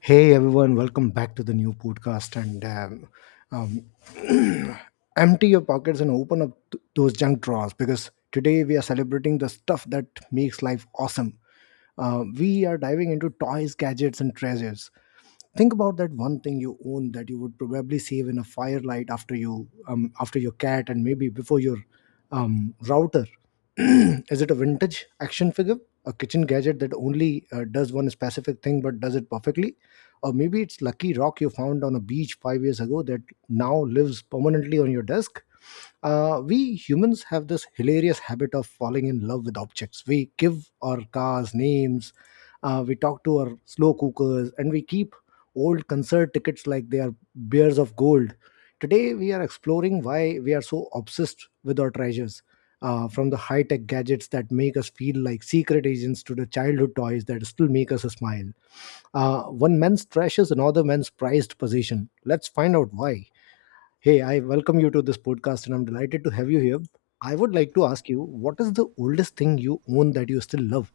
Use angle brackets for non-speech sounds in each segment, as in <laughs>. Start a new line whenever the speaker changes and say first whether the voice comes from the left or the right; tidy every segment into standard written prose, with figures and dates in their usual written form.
left: Hey everyone, welcome back to the new podcast. And um, <clears throat> empty your pockets and open up those junk drawers because today we are celebrating the stuff that makes life awesome. We are diving into toys, gadgets, and treasures. Think about that one thing you own that you would probably save in a firelight after your cat, and maybe before your router. <clears throat> Is it a vintage action figure, a kitchen gadget that only does one specific thing but does it perfectly? Or maybe it's lucky rock you found on a beach 5 years ago that now lives permanently on your desk. We humans have this hilarious habit of falling in love with objects. We give our cars names, we talk to our slow cookers, and we keep old concert tickets like they are bears of gold. Today, we are exploring why we are so obsessed with our treasures. From the high tech gadgets that make us feel like secret agents to the childhood toys that still make us smile. One man's trash is another man's prized possession. Let's find out why. Hey, I welcome you to this podcast and I'm delighted to have you here. I would like to ask you, what is the oldest thing you own that you still love?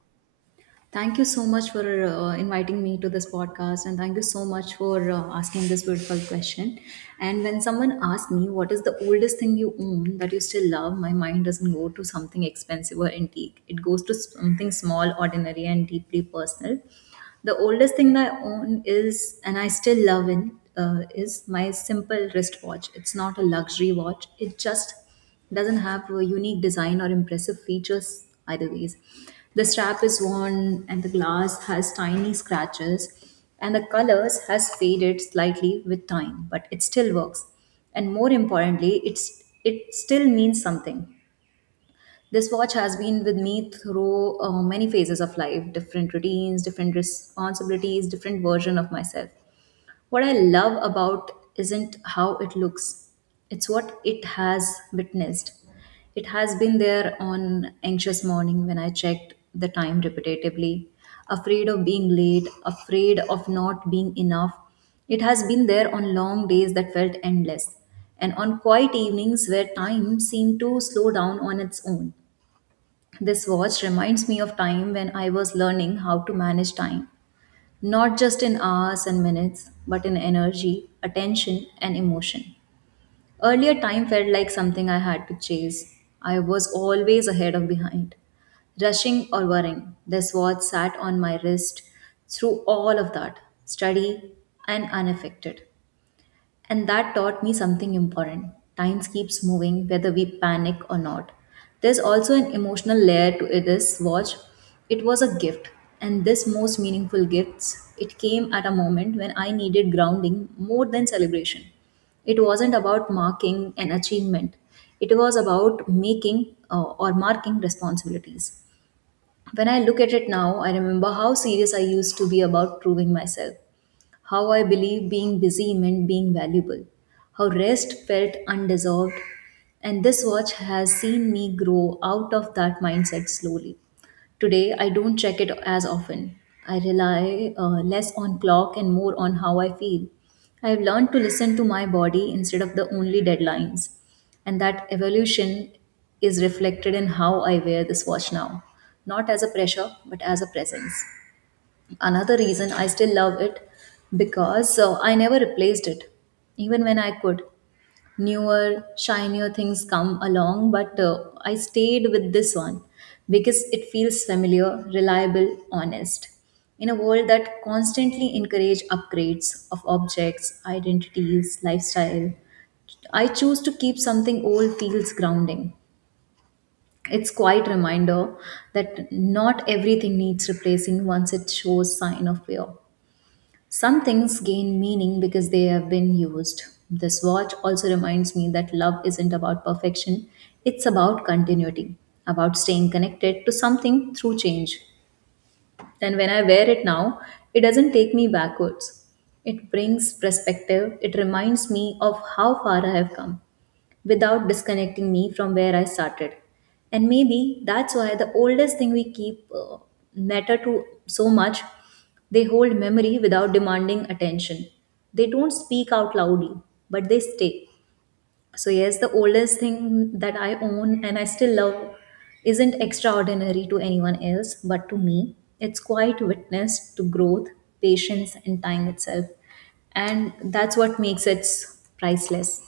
right: Thank you so much for inviting me to this podcast, and thank you so much for asking this beautiful question. And when someone asks me, what is the oldest thing you own that you still love? My mind doesn't go to something expensive or antique, it goes to something small, ordinary, and deeply personal. The oldest thing that I own is, and I still love it, is my simple wristwatch. It's not a luxury watch. It just doesn't have a unique design or impressive features either ways. The strap is worn and the glass has tiny scratches and the colors has faded slightly with time, but it still works. And more importantly, it still means something. This watch has been with me through many phases of life, different routines, different responsibilities, different version of myself. What I love about isn't how it looks. It's what it has witnessed. It has been there on anxious morning when I checked the time repetitively, afraid of being late, afraid of not being enough. It has been there on long days that felt endless and on quiet evenings where time seemed to slow down on its own. This watch reminds me of time when I was learning how to manage time, not just in hours and minutes, but in energy, attention, and emotion. Earlier, time felt like something I had to chase. I was always ahead or behind, rushing or worrying. This watch sat on my wrist through all of that, steady and unaffected. And that taught me something important. Time keeps moving whether we panic or not. There's also an emotional layer to this watch. It was a gift, and this most meaningful gifts, it came at a moment when I needed grounding more than celebration. It wasn't about marking an achievement. It was about making or marking responsibilities. When I look at it now, I remember how serious I used to be about proving myself, how I believe being busy meant being valuable, how rest felt undeserved, and this watch has seen me grow out of that mindset slowly. Today, I don't check it as often. I rely less on clock and more on how I feel. I have learned to listen to my body instead of the only deadlines, and that evolution is reflected in how I wear this watch now, not as a pressure, but as a presence. Another reason I still love it, because I never replaced it, even when I could. Newer, shinier things come along, but I stayed with this one because it feels familiar, reliable, honest. In a world that constantly encourage upgrades of objects, identities, lifestyle, I choose to keep something old feels grounding. It's quite reminder that not everything needs replacing once it shows sign of wear. Some things gain meaning because they have been used. This watch also reminds me that love isn't about perfection, it's about continuity, about staying connected to something through change. And when I wear it now, it doesn't take me backwards. It brings perspective, it reminds me of how far I have come without disconnecting me from where I started. And maybe that's why the oldest thing we keep matter to so much. They hold memory without demanding attention. They don't speak out loudly, but they stay. So, yes, the oldest thing that I own and I still love isn't extraordinary to anyone else, but to me, it's quite witness to growth, patience, and time itself. And that's what makes it priceless.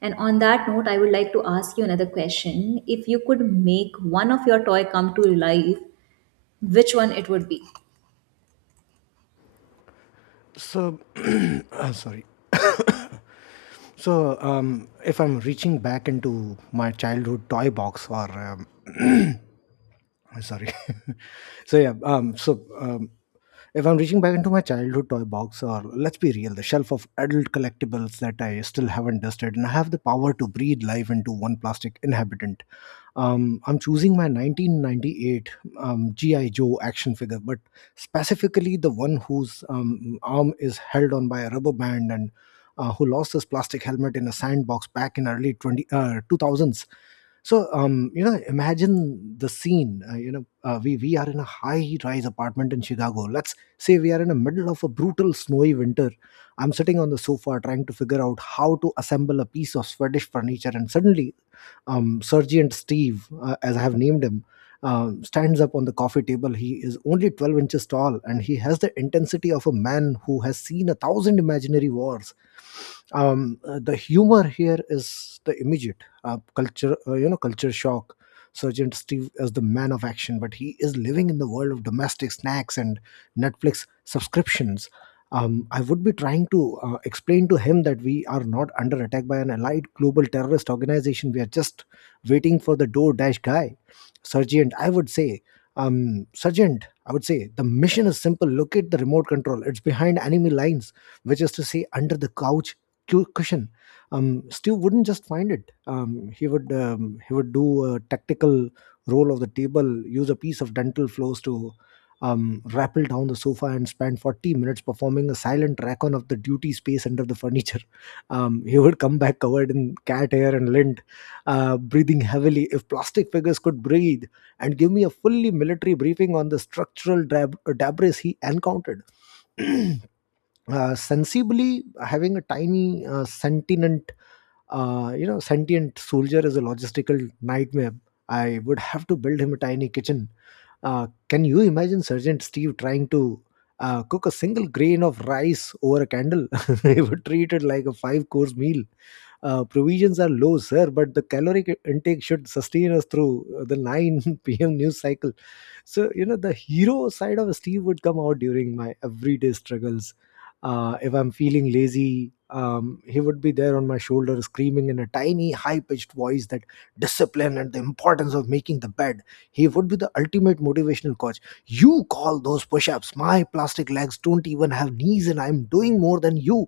right: And on that note, I would like to ask you another question. If you could make one of your toy come to life, which one it would be?
left: So, <clears throat> sorry. So, if I'm reaching back into my childhood toy box or um, <clears throat> sorry. <laughs> So, yeah, if I'm reaching back into my childhood toy box, or let's be real, the shelf of adult collectibles that I still haven't dusted, and I have the power to breathe life into one plastic inhabitant, I'm choosing my 1998 GI Joe action figure, but specifically the one whose arm is held on by a rubber band, and who lost his plastic helmet in a sandbox back in early 20 2000s. So, imagine the scene. We are in a high rise apartment in Chicago. Let's say we are in the middle of a brutal snowy winter. I'm sitting on the sofa trying to figure out how to assemble a piece of Swedish furniture, and suddenly, Sergeant Steve, as I have named him, stands up on the coffee table. He is only 12 inches tall, and he has the intensity of a man who has seen a thousand imaginary wars. The humor here is the immediate culture shock. Sergeant Steve is the man of action, but he is living in the world of domestic snacks and Netflix subscriptions. I would be trying to explain to him that we are not under attack by an allied global terrorist organization. We are just waiting for the door dash guy. Sergeant, I would say, Sergeant, I would say, the mission is simple. Locate the remote control. It's behind enemy lines, which is to say, under the couch cushion. Stu wouldn't just find it. He would do a tactical roll of the table, use a piece of dental floss to rappelled down the sofa, and spent 40 minutes performing a silent recon of the duty space under the furniture. He would come back covered in cat hair and lint, breathing heavily. If plastic figures could breathe, and give me a fully military briefing on the structural debris he encountered. <clears throat> Sensibly, having a tiny sentient you know sentient soldier is a logistical nightmare. I would have to build him a tiny kitchen. Can you imagine Sergeant Steve trying to cook a single grain of rice over a candle? <laughs> He would treat it like a five course meal. Provisions are low, sir, but the caloric intake should sustain us through the 9 <laughs> p.m news cycle. So, the hero side of Steve would come out during my everyday struggles. If I'm feeling lazy, he would be there on my shoulder screaming in a tiny high-pitched voice, that discipline and the importance of making the bed. He would be the ultimate motivational coach. You call those push-ups? My plastic legs don't even have knees, and I'm doing more than you.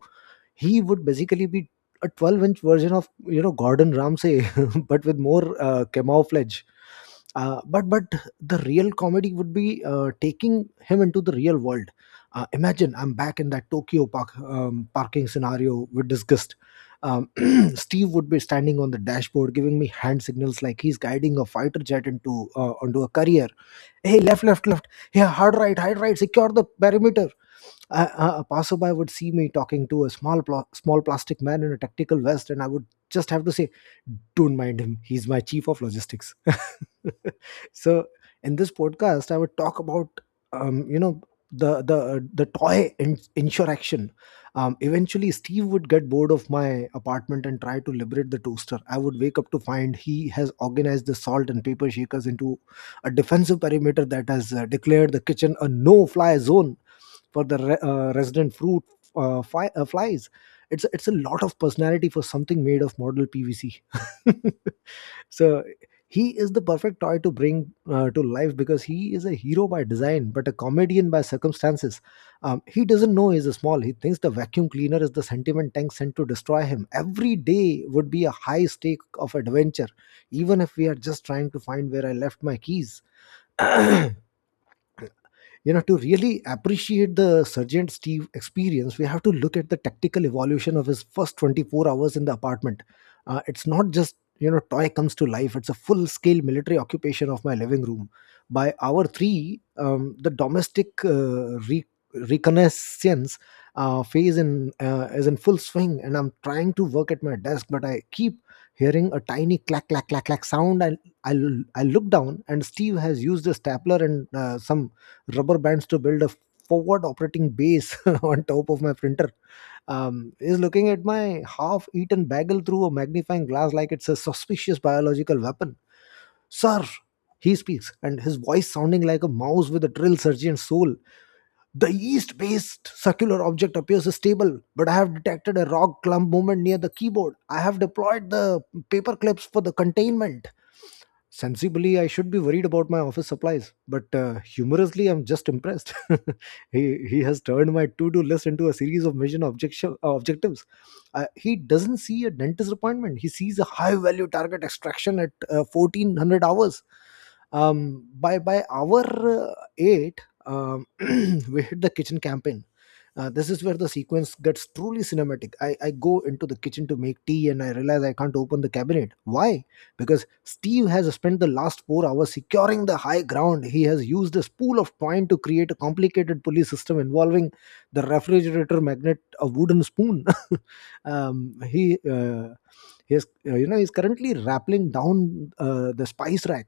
left: He would basically be a 12-inch version of Gordon Ramsay, <laughs> but with more camouflage. But the real comedy would be taking him into the real world. Imagine I'm back in that Tokyo parking scenario with disgust. um, <clears throat> Steve would be standing on the dashboard giving me hand signals like he's guiding a fighter jet into onto a carrier. Hey, left, left, left. Yeah, hard right, hard right. Secure the perimeter. A passerby would see me talking to a small plastic man in a tactical vest, and I would just have to say, "Don't mind him. He's my chief of logistics." <laughs> So, in this podcast, I would talk about, um, you know, the toy insurrection. Eventually, Steve would get bored of my apartment and try to liberate the toaster. I would wake up to find he has organized the salt and paper shakers into a defensive perimeter that has declared the kitchen a no-fly zone for the resident fruit flies. It's a lot of personality for something made of model PVC. <laughs> So, he is the perfect toy to bring to life because he is a hero by design but a comedian by circumstances. He doesn't know he's a small. He thinks the vacuum cleaner is the sentiment tank sent to destroy him. Every day would be a high stake of adventure, even if we are just trying to find where I left my keys. To really appreciate the Sergeant Steve experience, we have to look at the tactical evolution of his first 24 hours in the apartment. It's not just, toy comes to life. It's a full scale military occupation of my living room. By hour 3, the domestic reconnaissance phase in is in full swing, and I'm trying to work at my desk, but I keep hearing a tiny clack clack clack clack sound, and I, I look down and Steve has used a stapler and some rubber bands to build a forward operating base <laughs> on top of my printer, is looking at my half eaten bagel through a magnifying glass like it's a suspicious biological weapon. Sir, he speaks, and his voice sounding like a mouse with a drill surgeon's soul. The yeast based circular object appears stable, but I have detected a rock clump movement near the keyboard. I have deployed the paper clips for the containment. Sensibly, I should be worried about my office supplies, but humorously, I'm just impressed. <laughs> He has turned my to do list into a series of mission objectives. He doesn't see a dentist appointment, he sees a high value target extraction at 1400 hours. By hour 8, <clears throat> we hit the kitchen campaign. This is where the sequence gets truly cinematic. I go into the kitchen to make tea and I realize I can't open the cabinet. Why? Because Steve has spent the last 4 hours securing the high ground. He has used a spool of twine to create a complicated pulley system involving the refrigerator magnet, a wooden spoon. <laughs> He. He is, you know, he's currently rappelling down the spice rack,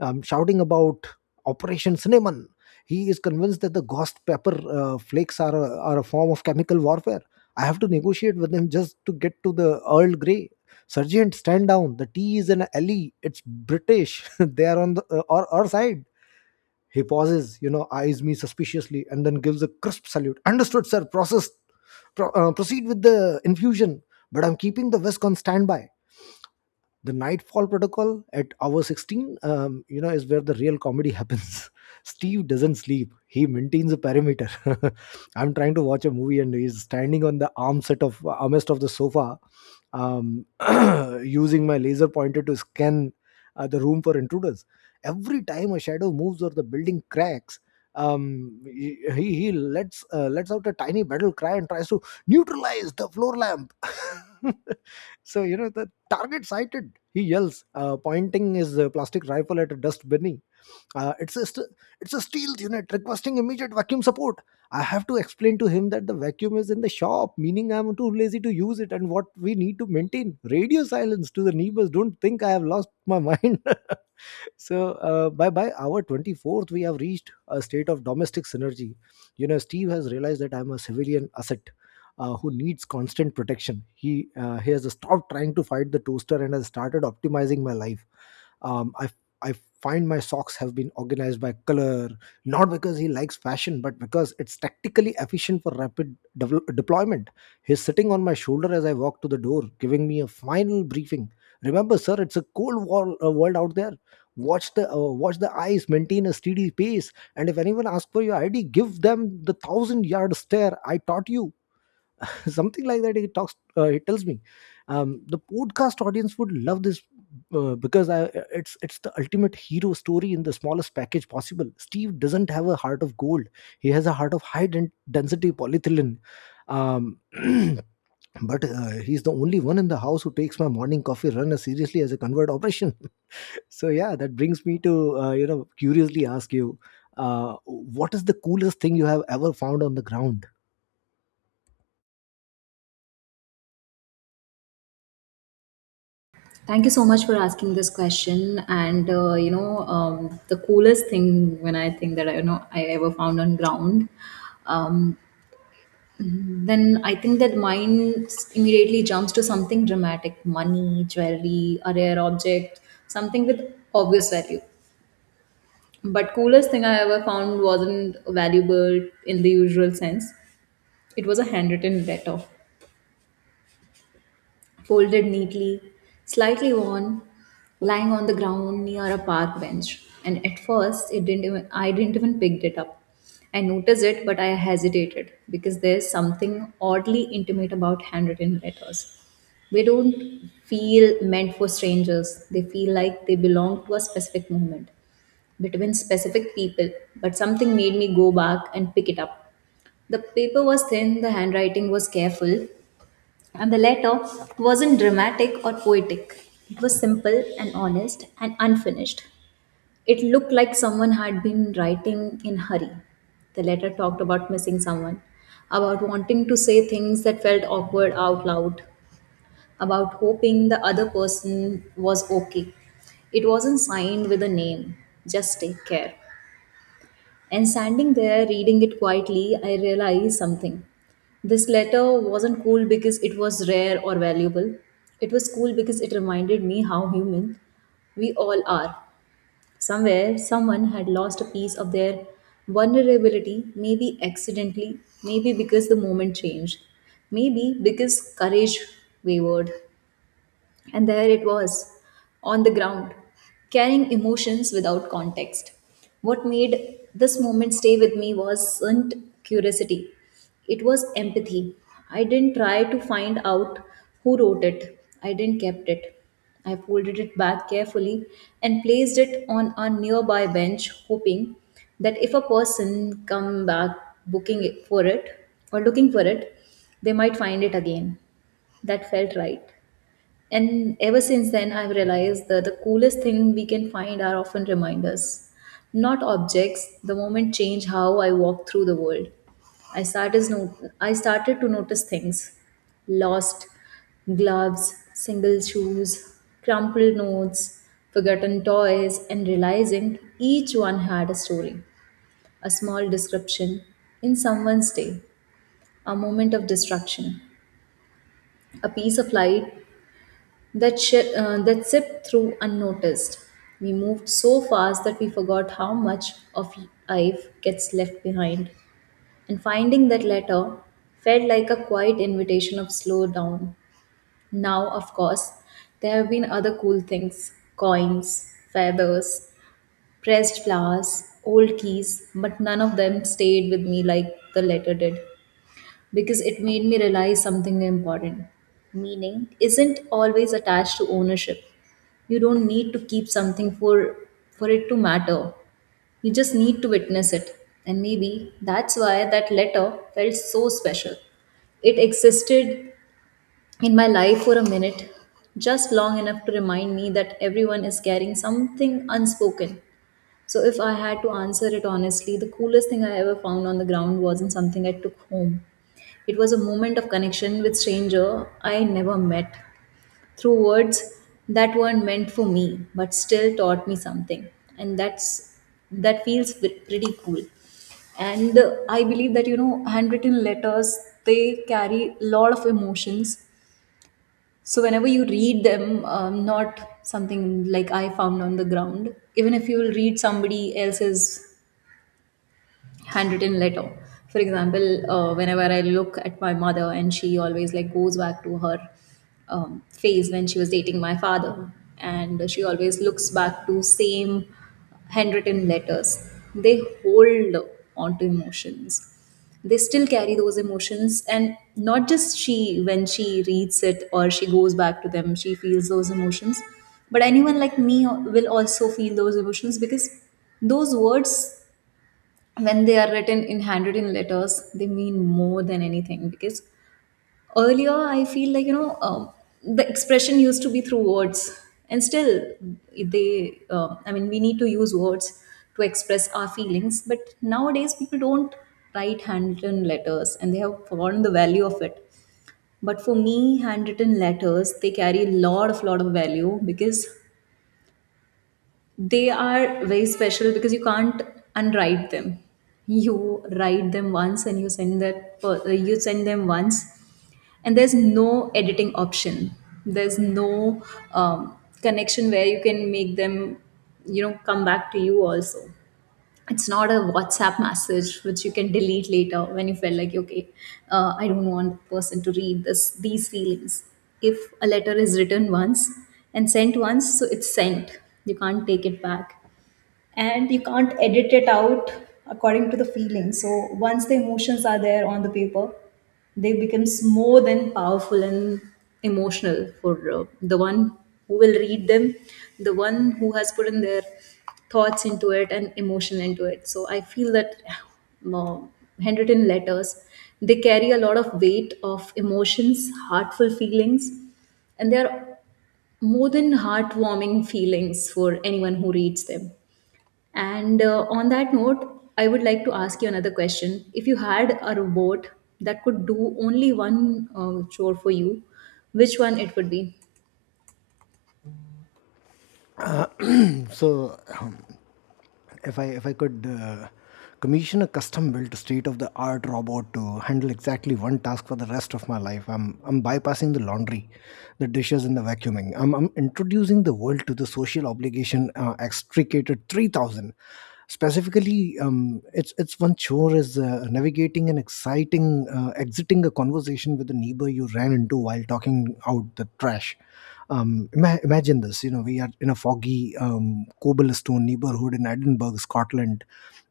left: shouting about Operation Cinnamon. He is convinced that the ghost pepper flakes are a form of chemical warfare. I have to negotiate with him just to get to the Earl Grey. Sergeant, stand down. The tea is an alley. It's British. <laughs> They are on our side. He pauses, eyes me suspiciously, and then gives a crisp salute. Understood, sir. Proceed with the infusion, but I'm keeping the whisk on standby. The Nightfall Protocol at hour 16, is where the real comedy <laughs> happens. Steve doesn't sleep. He maintains a perimeter. <laughs> I'm trying to watch a movie and he's standing on the armset of armrest of the sofa, um, <clears throat> using my laser pointer to scan the room for intruders. Every time a shadow moves or the building cracks, he lets out a tiny battle cry and tries to neutralize the floor lamp. <laughs> So, the target sighted, he yells, pointing his plastic rifle at a dust bunny. Uh, it's a st- it's a steel unit requesting immediate vacuum support. I have to explain to him that the vacuum is in the shop, meaning I'm too lazy to use it, and what we need to maintain radio silence to the neighbors. Don't think I have lost my mind. <laughs> So by our 24th, we have reached a state of domestic synergy. You know, Steve has realized that I'm a civilian asset who needs constant protection. He has stopped trying to fight the toaster and has started optimizing my life. Um, I I find my socks have been organized by color, not because he likes fashion, but because it's tactically efficient for rapid deployment. He's sitting on my shoulder as I walk to the door, giving me a final briefing. Remember, sir, it's a cold world out there. Watch the eyes, maintain a steady pace, and if anyone asks for your ID, give them the thousand yard stare I taught you. <laughs> Something like that he tells me the podcast audience would love this because I, it's the ultimate hero story in the smallest package possible. Steve doesn't have a heart of gold; he has a heart of high density polyethylene. Um, <clears throat> but he's the only one in the house who takes my morning coffee run as seriously as a convert operation. <laughs> So yeah, that brings me to curiously ask you, what is the coolest thing you have ever found on the ground?
right: Thank you so much for asking this question. And the coolest thing when I think that I you know I ever found on ground, um, then I think that mine immediately jumps to something dramatic: money, jewelry, a rare object, something with obvious value. But coolest thing I ever found wasn't valuable in the usual sense. It was a handwritten letter folded neatly, slightly worn, lying on the ground near a park bench. And at first, it didn't even I didn't even pick it up. I noticed it, but I hesitated because there's something oddly intimate about handwritten letters. They don't feel meant for strangers. They feel like they belong to a specific moment between specific people. But something made me go back and pick it up. The paper was thin, the handwriting was careful, and the letter wasn't dramatic or poetic. It was simple and honest and unfinished. It looked like someone had been writing in hurry. The letter talked about missing someone, about wanting to say things that felt awkward out loud, about hoping the other person was okay. It wasn't signed with a name, just take care. And standing there reading it quietly, I realized something. This letter wasn't cool because it was rare or valuable. It was cool because it reminded me how human we all are. Somewhere, someone had lost a piece of their vulnerability, maybe accidentally, maybe because the moment changed, maybe because courage wavered. And there it was, on the ground, carrying emotions without context. What made this moment stay with me wasn't curiosity, it was empathy. I didn't try to find out who wrote it, I didn't kept it. I folded it back carefully and placed it on a nearby bench, hoping that if a person come back booking it for it or looking for it, they might find it again. That felt right. And ever since then, I've realized that the coolest thing we can find are often reminders, not objects. The moment change how I walk through the world. I started no- I started to notice things: lost gloves, single shoes, crumpled notes, forgotten toys, and realizing each one had a story, a small description in someone's day, a moment of destruction, a piece of light that sipped through unnoticed. We moved so fast that we forgot how much of life gets left behind. And finding that letter felt like a quiet invitation of slow down. Now, of course, there have been other cool things: coins, feathers, pressed flowers, old keys, but none of them stayed with me like the letter did because it made me realize something important. Meaning isn't always attached to ownership. You don't need to keep something for it to matter, you just need to witness it. And maybe that's why that letter felt so special. It existed in my life for a minute, just long enough to remind me that everyone is carrying something unspoken. So if I had to answer it honestly, the coolest thing I ever found on the ground wasn't something I took home, it was a moment of connection with stranger I never met through words that weren't meant for me but still taught me something. And that feels pretty cool. And I believe that you know handwritten letters, they carry a lot of emotions. So whenever you read them, not something like I found on the ground, even if you will read somebody else's handwritten letter, for example, whenever I look at my mother, and she always like goes back to her phase when she was dating my father, and she always looks back to same handwritten letters, they hold on to emotions, they still carry those emotions. And not just she, when she reads it or she goes back to them, she feels those emotions, but anyone like me will also feel those emotions, because those words, when they are written in handwritten letters, they mean more than anything. Because earlier I feel like you know, the expression used to be through words, and still they I mean we need to use words to express our feelings, but nowadays people don't write handwritten letters and they have forgotten the value of it. But for me, handwritten letters, they carry a lot of value, because they are very special, because you can't unwrite them. You write them once and you send you send them once, and there's no editing option, there's no connection where you can make them you know come back to you also. It's not a WhatsApp message which you can delete later when you felt like, okay, I don't want the person to read this these feelings. If a letter is written once and sent once, so it's sent, you can't take it back and you can't edit it out according to the feeling. So once the emotions are there on the paper, they becomes more than powerful and emotional for the one who will read them, the one who has put in their thoughts into it and emotion into it. So I feel that uh, handwritten letters, they carry a lot of weight of emotions, heartful feelings, and they are more than heartwarming feelings for anyone who reads them. And on that note, I would like to ask you another question. If you had a robot that could do only one chore for you, which one it would be?
left: So if I could commission a custom-built state-of-the-art robot to handle exactly one task for the rest of my life, I'm bypassing the laundry, the dishes, and the vacuuming. I'm introducing the world to the social obligation extricated 3000. Specifically, it's one chore is navigating an exciting exiting a conversation with a neighbor you ran into while talking out the trash. Imagine this, you know, we are in a foggy cobblestone neighborhood in Edinburgh, Scotland.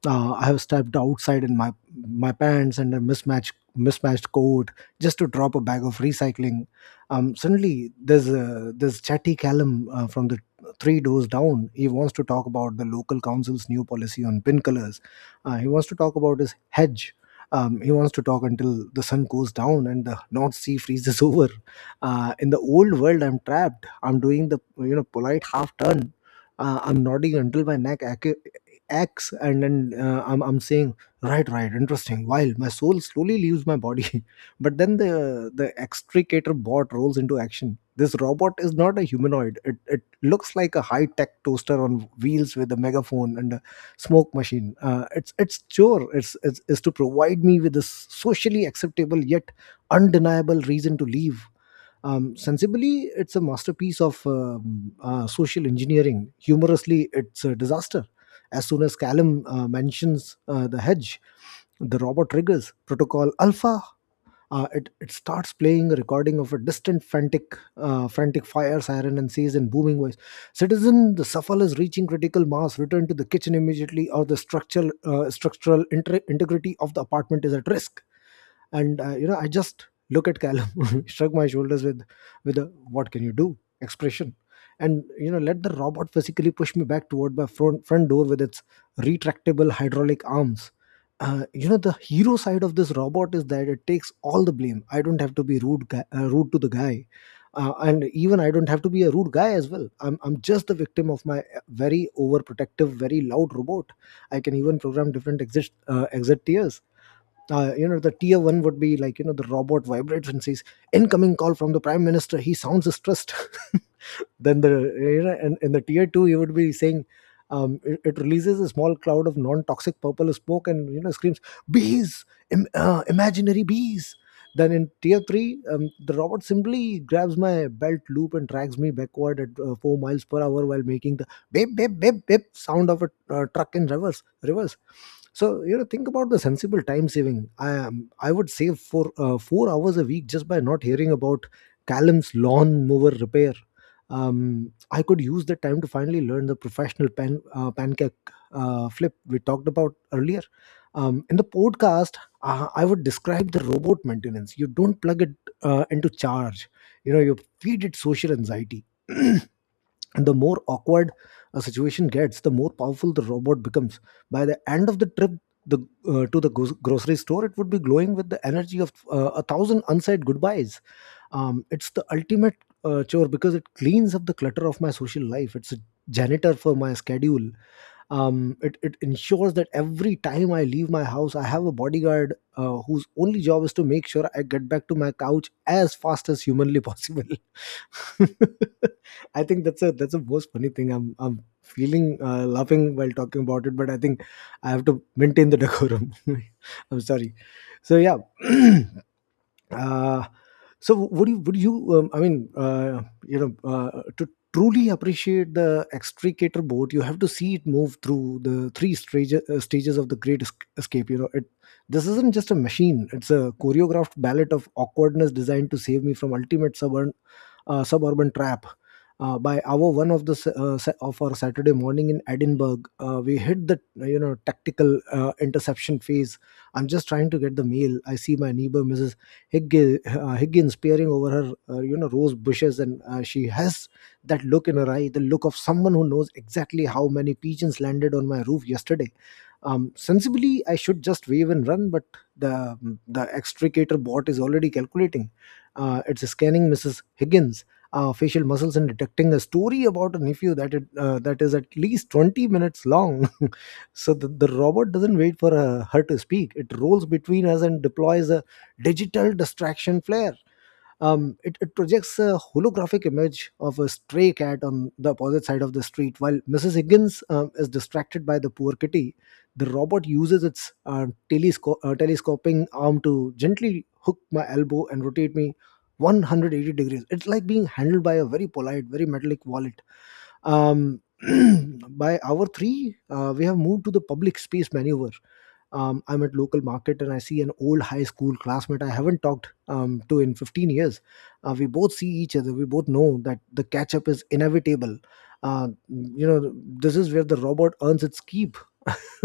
left: I have stepped outside in my pants and a mismatched coat just to drop a bag of recycling. Suddenly there's chatty Callum from the three doors down. He wants to talk about the local council's new policy on pin colors. He wants to talk about his hedge. He wants to talk until the sun goes down and the North Sea freezes <laughs> over. In the old world, I'm trapped. I'm doing the polite half turn. I'm nodding until my neck acts, and then I'm saying, "Right, right, interesting." While my soul slowly leaves my body. <laughs> But then the extricator bot rolls into action. This robot is not a humanoid. It looks like a high tech toaster on wheels with a megaphone and a smoke machine. It's chore. It's is to provide me with a socially acceptable yet undeniable reason to leave. Sensibly, it's a masterpiece of social engineering. Humorously, it's a disaster. As soon as Callum mentions the hedge, the robot triggers protocol alpha. It starts playing a recording of a distant frantic fire siren and says in booming voice, "Citizen, the shuffle is reaching critical mass. Return to the kitchen immediately, or the structural integrity of the apartment is at risk." And I just look at Callum, <laughs> shrug my shoulders with a "what can you do" expression, and let the robot physically push me back toward my front door with its retractable hydraulic arms. The hero side of this robot is that it takes all the blame. I don't have to be rude guy, rude to the guy. And even I don't have to be a rude guy as well. I'm just the victim of my very overprotective, very loud robot. I can even program different exit tiers. The tier one would be like, the robot vibrates and says, "Incoming call from the prime minister, he sounds stressed." <laughs> then the you know and in the tier two, you would be saying, it releases a small cloud of non-toxic purple smoke and screams, "Bees!" Imaginary bees. Then in tier 3, the robot simply grabs my belt loop and drags me backward at 4 miles per hour, while making the beep beep beep beep sound of a truck in reverse. So, think about the sensible time saving I would save for 4 hours a week just by not hearing about Callum's lawn mower repair. I could use the time to finally learn the professional pancake flip we talked about earlier. In the podcast, I would describe the robot maintenance. You don't plug it into charge. You know, you feed it social anxiety. <clears throat> And the more awkward a situation gets, the more powerful the robot becomes. By the end of the trip, the to the grocery store, it would be glowing with the energy of a thousand unsaid goodbyes. It's the ultimate chore because it cleans up the clutter of my social life. It's a janitor for my schedule. It ensures that every time I leave my house, I have a bodyguard whose only job is to make sure I get back to my couch as fast as humanly possible. <laughs> I think that's a that's the most funny thing. I'm feeling laughing while talking about it, but I think I have to maintain the decorum. <laughs> I'm sorry. So yeah. <clears throat> uh, so would you I mean, to truly appreciate the extricator boat, you have to see it move through the three stages of the great escape. You know it This isn't just a machine. It's a choreographed ballet of awkwardness designed to save me from ultimate suburban trap. By hour one of the s- sa- of our Saturday morning in Edinburgh, we hit the tactical interception phase. I'm just trying to get the mail. I see my neighbor Mrs. Higgins peering over her, rose bushes, and she has that look in her eye, the look of someone who knows exactly how many pigeons landed on my roof yesterday. Sensibly, I should just wave and run, but the the extricator bot is already calculating. It's scanning Mrs. Higgins' facial muscles and detecting a story about a nephew that is at least 20 minutes long. <laughs> So the robot doesn't wait for her to speak. It rolls between us and deploys a digital distraction flare. It projects a holographic image of a stray cat on the opposite side of the street. While Mrs. Higgins is distracted by the poor kitty, the robot uses its telescoping arm to gently hook my elbow and rotate me 180 degrees. It's like being handled by a very polite, very metallic wallet. Um, <clears throat> by hour three, we have moved to the public space maneuver. I'm at local market and I see an old high school classmate I haven't talked to in 15 years. We both see each other. We both know that the catch up is inevitable. uh, you know this is where the robot earns its keep. <laughs>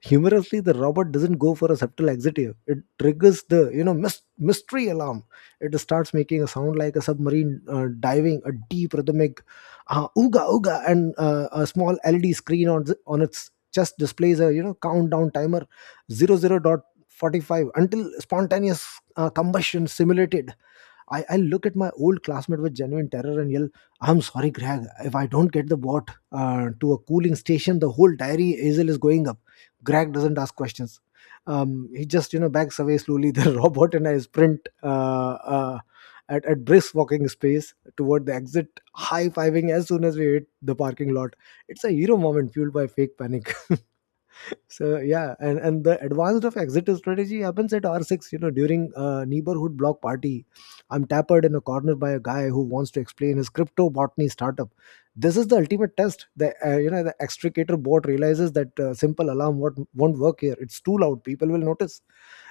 left: Humorously, the robot doesn't go for a subtle exit here. It triggers the mystery alarm. It starts making a sound like a submarine diving, a deep rhythmic ooga ooga, and a small LED screen on on its chest displays a countdown timer. "Zero zero dot 45 until spontaneous combustion simulated." I look at my old classmate with genuine terror and yell, "I'm sorry, Greg, if I don't get the bot to a cooling station, the whole diary hazel is going up." Greg doesn't ask questions. He just backs away slowly. <laughs> The robot and I sprint at brisk walking space toward the exit, high-fiving as soon as we hit the parking lot. It's a hero moment fueled by fake panic. <laughs> So yeah, and the advanced of exit strategy happens at r6, during a neighborhood block party. I'm tappered in a corner by a guy who wants to explain his crypto botany startup. This is the ultimate test. The uh, you know the extricator bot realizes that simple alarm won't work here. It's too loud. People will notice.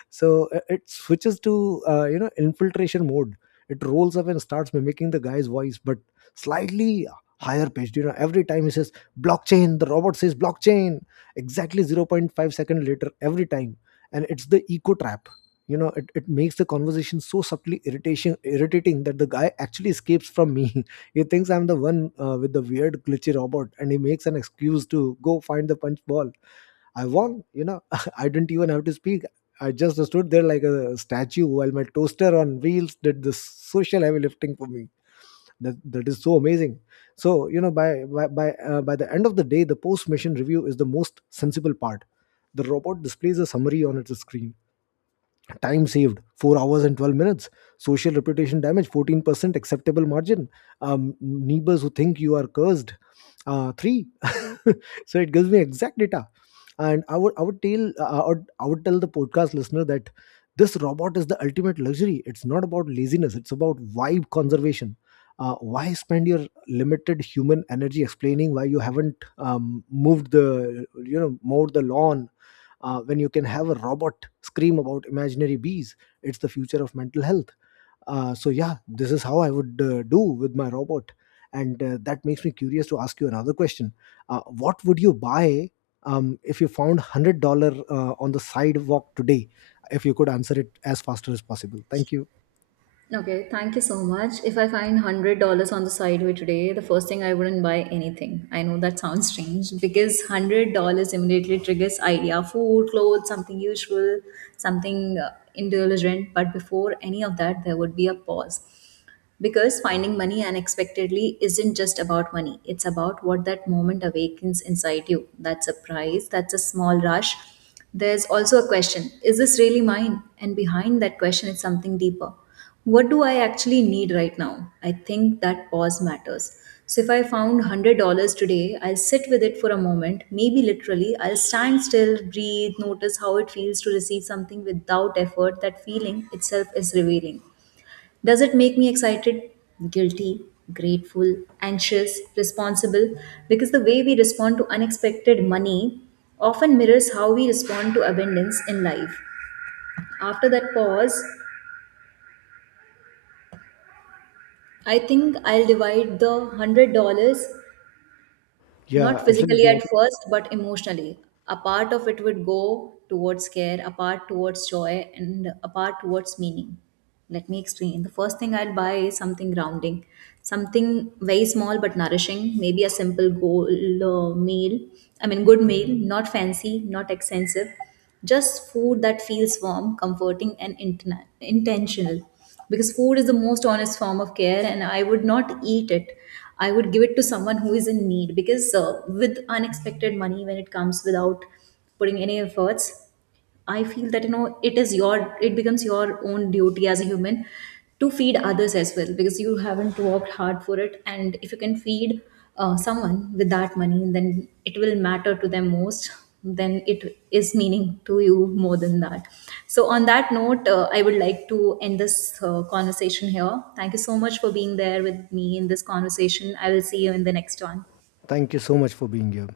left: So it switches to infiltration mode. It rolls up and starts mimicking the guy's voice, but slightly higher pitched. Every time he says blockchain, the robot says blockchain exactly zero point 0.5 second later, every time. And it's the eco trap. It makes the conversation so subtly irritation irritating that the guy actually escapes from me. <laughs> He thinks I'm the one with the weird glitchy robot and he makes an excuse to go find the punch ball. I won. You know, <laughs> I didn't even have to speak. I just stood there like a statue while my toaster on wheels did the social heavy lifting for me. That is so amazing. So by the end of the day, the post mission review is the most sensible part. The robot displays a summary on its screen: time saved, 4 hours and 12 minutes; social reputation damage, 14% acceptable margin; neighbors who think you are cursed, 3. <laughs> So it gives me exact data. And I would tell I would tell the podcast listener that this robot is the ultimate luxury. It's not about laziness, it's about vibe conservation. Why spend your limited human energy explaining why you haven't moved the you know mowed the lawn, when you can have a robot scream about imaginary bees? It's the future of mental health. So yeah, this is how I would do with my robot. And that makes me curious to ask you another question. What would you buy, if you found $100 on the sidewalk today? If you could answer it as faster as possible, thank you.
right: Okay, thank you so much. If I find $100 on the sideway today, the first thing I wouldn't buy anything. I know that sounds strange because $100 immediately triggers idea, food, clothes, something usual, something indulgent. But before any of that, there would be a pause. Because finding money unexpectedly isn't just about money, it's about what that moment awakens inside you. That surprise, that's a small rush. There's also a question: is this really mine? And behind that question is something deeper. What do I actually need right now? I think that pause matters. So if I found $100 today, I'll sit with it for a moment, maybe literally. I'll stand still, breathe, notice how it feels to receive something without effort. That feeling itself is revealing. Does it make me excited, guilty, grateful, anxious, responsible? Because the way we respond to unexpected money often mirrors how we respond to abundance in life. After that pause, I think I'll divide the $100
left: Yeah,
right: not physically
left: absolutely, I
right: at
left: think.
right: first, but emotionally. A part of it would go towards care, a part towards joy, and a part towards meaning. Let me explain. The first thing I'd buy is something grounding, something very small but nourishing, maybe a simple goal meal. I mean, good meal, not fancy, not expensive, just food that feels warm, comforting, and intentional. Because food is the most honest form of care, and I would not eat it. I would give it to someone who is in need, because with unexpected money, when it comes without putting any efforts, I feel that you know it becomes your own duty as a human to feed others as well, because you haven't worked hard for it. And if you can feed someone with that money, then it will matter to them most, then it is meaning to you more than that. So on that note, I would like to end this conversation here. Thank you so much for being there with me in this conversation. I will see you in the next one.
left: Thank you so much for being here.